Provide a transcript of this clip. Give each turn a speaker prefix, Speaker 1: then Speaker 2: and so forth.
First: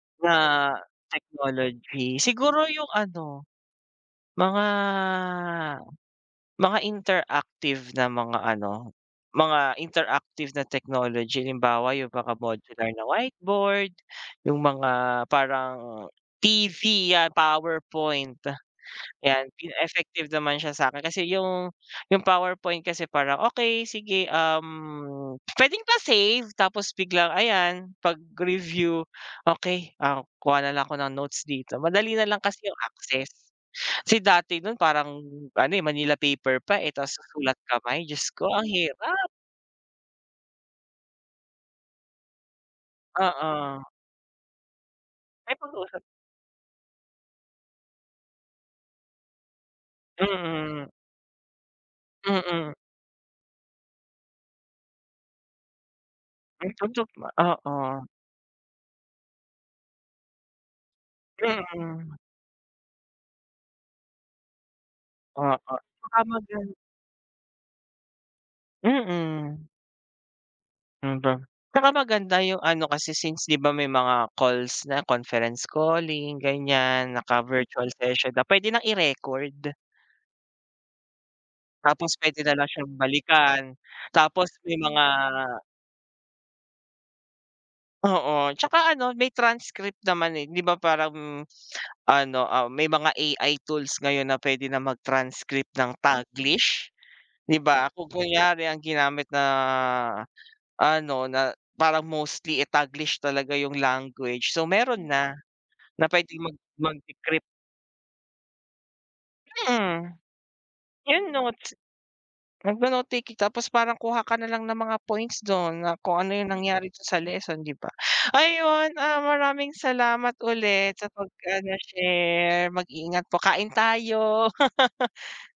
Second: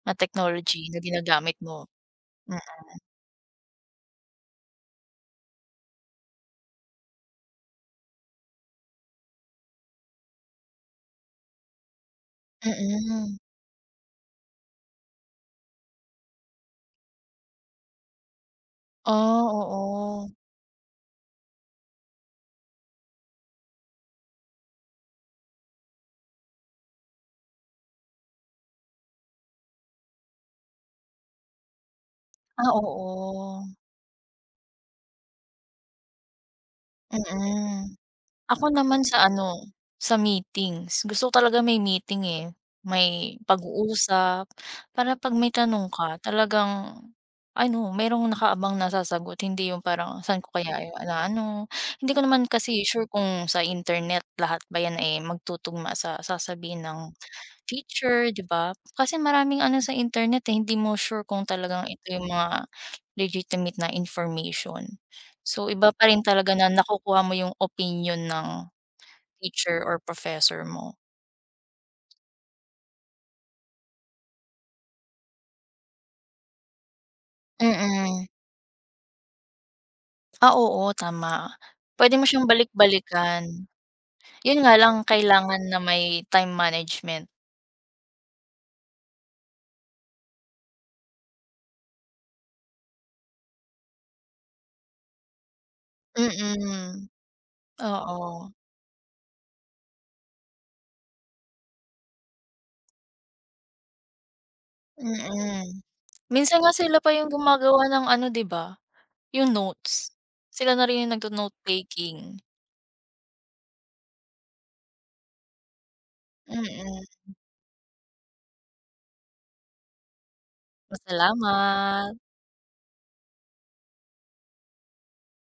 Speaker 1: Na
Speaker 2: Na
Speaker 1: technology na ginagamit mo?
Speaker 2: technology? Siguro yung
Speaker 1: Mm.
Speaker 2: ano, mga mga interactive na mga ano, mga interactive na technology. Halimbawa, yung mga modular na
Speaker 1: Mm.
Speaker 2: whiteboard, yung mga parang TV 'yan, PowerPoint,
Speaker 1: Ah,
Speaker 2: 'yan. E effective
Speaker 1: oo.
Speaker 2: naman siya sa'kin kasi yung yung PowerPoint kasi parang, "Okey, sige, um, pwedeng pa-save? Tapos biglang ayan, 'pag review, "Okey, ah, kuha na lang ako ng notes dito." Madali nalang kasi
Speaker 1: Ah,
Speaker 2: yung access.
Speaker 1: oo.
Speaker 2: Kasi dati nun parang ano, eh, Manila paper pa, eh, tapos sa sulat
Speaker 1: Mm,
Speaker 2: kamay, Diyos ko, ang
Speaker 1: ako naman,
Speaker 2: hirap!
Speaker 1: sa ano, sa meetings. Gusto ko talaga may meeting, eh, may
Speaker 2: Oo.
Speaker 1: pag-uusap para 'pag may
Speaker 2: May
Speaker 1: tanong
Speaker 2: pag-uusap.
Speaker 1: ka talagang ano, mayrong nakaabang na sasagot. Hindi yung parang, "Saan ko kaya
Speaker 2: Mm.
Speaker 1: na ano." Hindi ko naman
Speaker 2: Mm.
Speaker 1: kasi sure kung sa internet lahat ba yan, eh, magtutugma sa
Speaker 2: Ay,
Speaker 1: sasabihin
Speaker 2: putok
Speaker 1: ng
Speaker 2: ma oo.
Speaker 1: teacher, di ba? Kasi maraming ano sa internet, eh, hindi mo sure kung talagang ito
Speaker 2: Mm.
Speaker 1: yung mga legitimate na information. So,
Speaker 2: Oo,
Speaker 1: iba pa
Speaker 2: baka
Speaker 1: rin
Speaker 2: mag
Speaker 1: talaga na nakukuha mo yung opinyon ng
Speaker 2: Mm.
Speaker 1: teacher or professor mo.
Speaker 2: Ang da tsaka maganda yung ano, kasi since di ba may mga calls na, conference calling, ganyan, naka-virtual
Speaker 1: Mm.
Speaker 2: session na pwede nang i-record.
Speaker 1: Ah, oo, tama.
Speaker 2: Tapos
Speaker 1: Pwede mo
Speaker 2: pwede
Speaker 1: siyang
Speaker 2: na lang siyang balikan.
Speaker 1: balik-balikan.
Speaker 2: Tapos
Speaker 1: Yun nga
Speaker 2: may
Speaker 1: lang
Speaker 2: mga
Speaker 1: kailangan na may time management.
Speaker 2: Oo. Tsaka ano, may transcript naman, eh, di ba? Parang ano, ah, may mga AI tools ngayon na pwede na mag-transcript ng Taglish,
Speaker 1: Mm,
Speaker 2: di ba? Kung
Speaker 1: oo.
Speaker 2: kunyari, ang ginamit na ano, na parang mostly, eh, Taglish talaga yung language. So, meron na,
Speaker 1: Mm,
Speaker 2: na pwedeng mag
Speaker 1: minsan nga sila pa yung
Speaker 2: mag-decrypt.
Speaker 1: gumagawa ng ano, di ba? Yung
Speaker 2: Mm.
Speaker 1: notes. Sila na rin yung
Speaker 2: Yung
Speaker 1: nagno-note
Speaker 2: notes.
Speaker 1: taking.
Speaker 2: Magno-note taking tapos parang kuha ka na lang ng mga points dun na kung ano yung nangyari dun sa
Speaker 1: Mm.
Speaker 2: leson, di ba? Ayun, ah, maraming salamat ulit
Speaker 1: Ma
Speaker 2: sa pag-ano,
Speaker 1: salamat!
Speaker 2: share. Mag ingat po, kain tayo.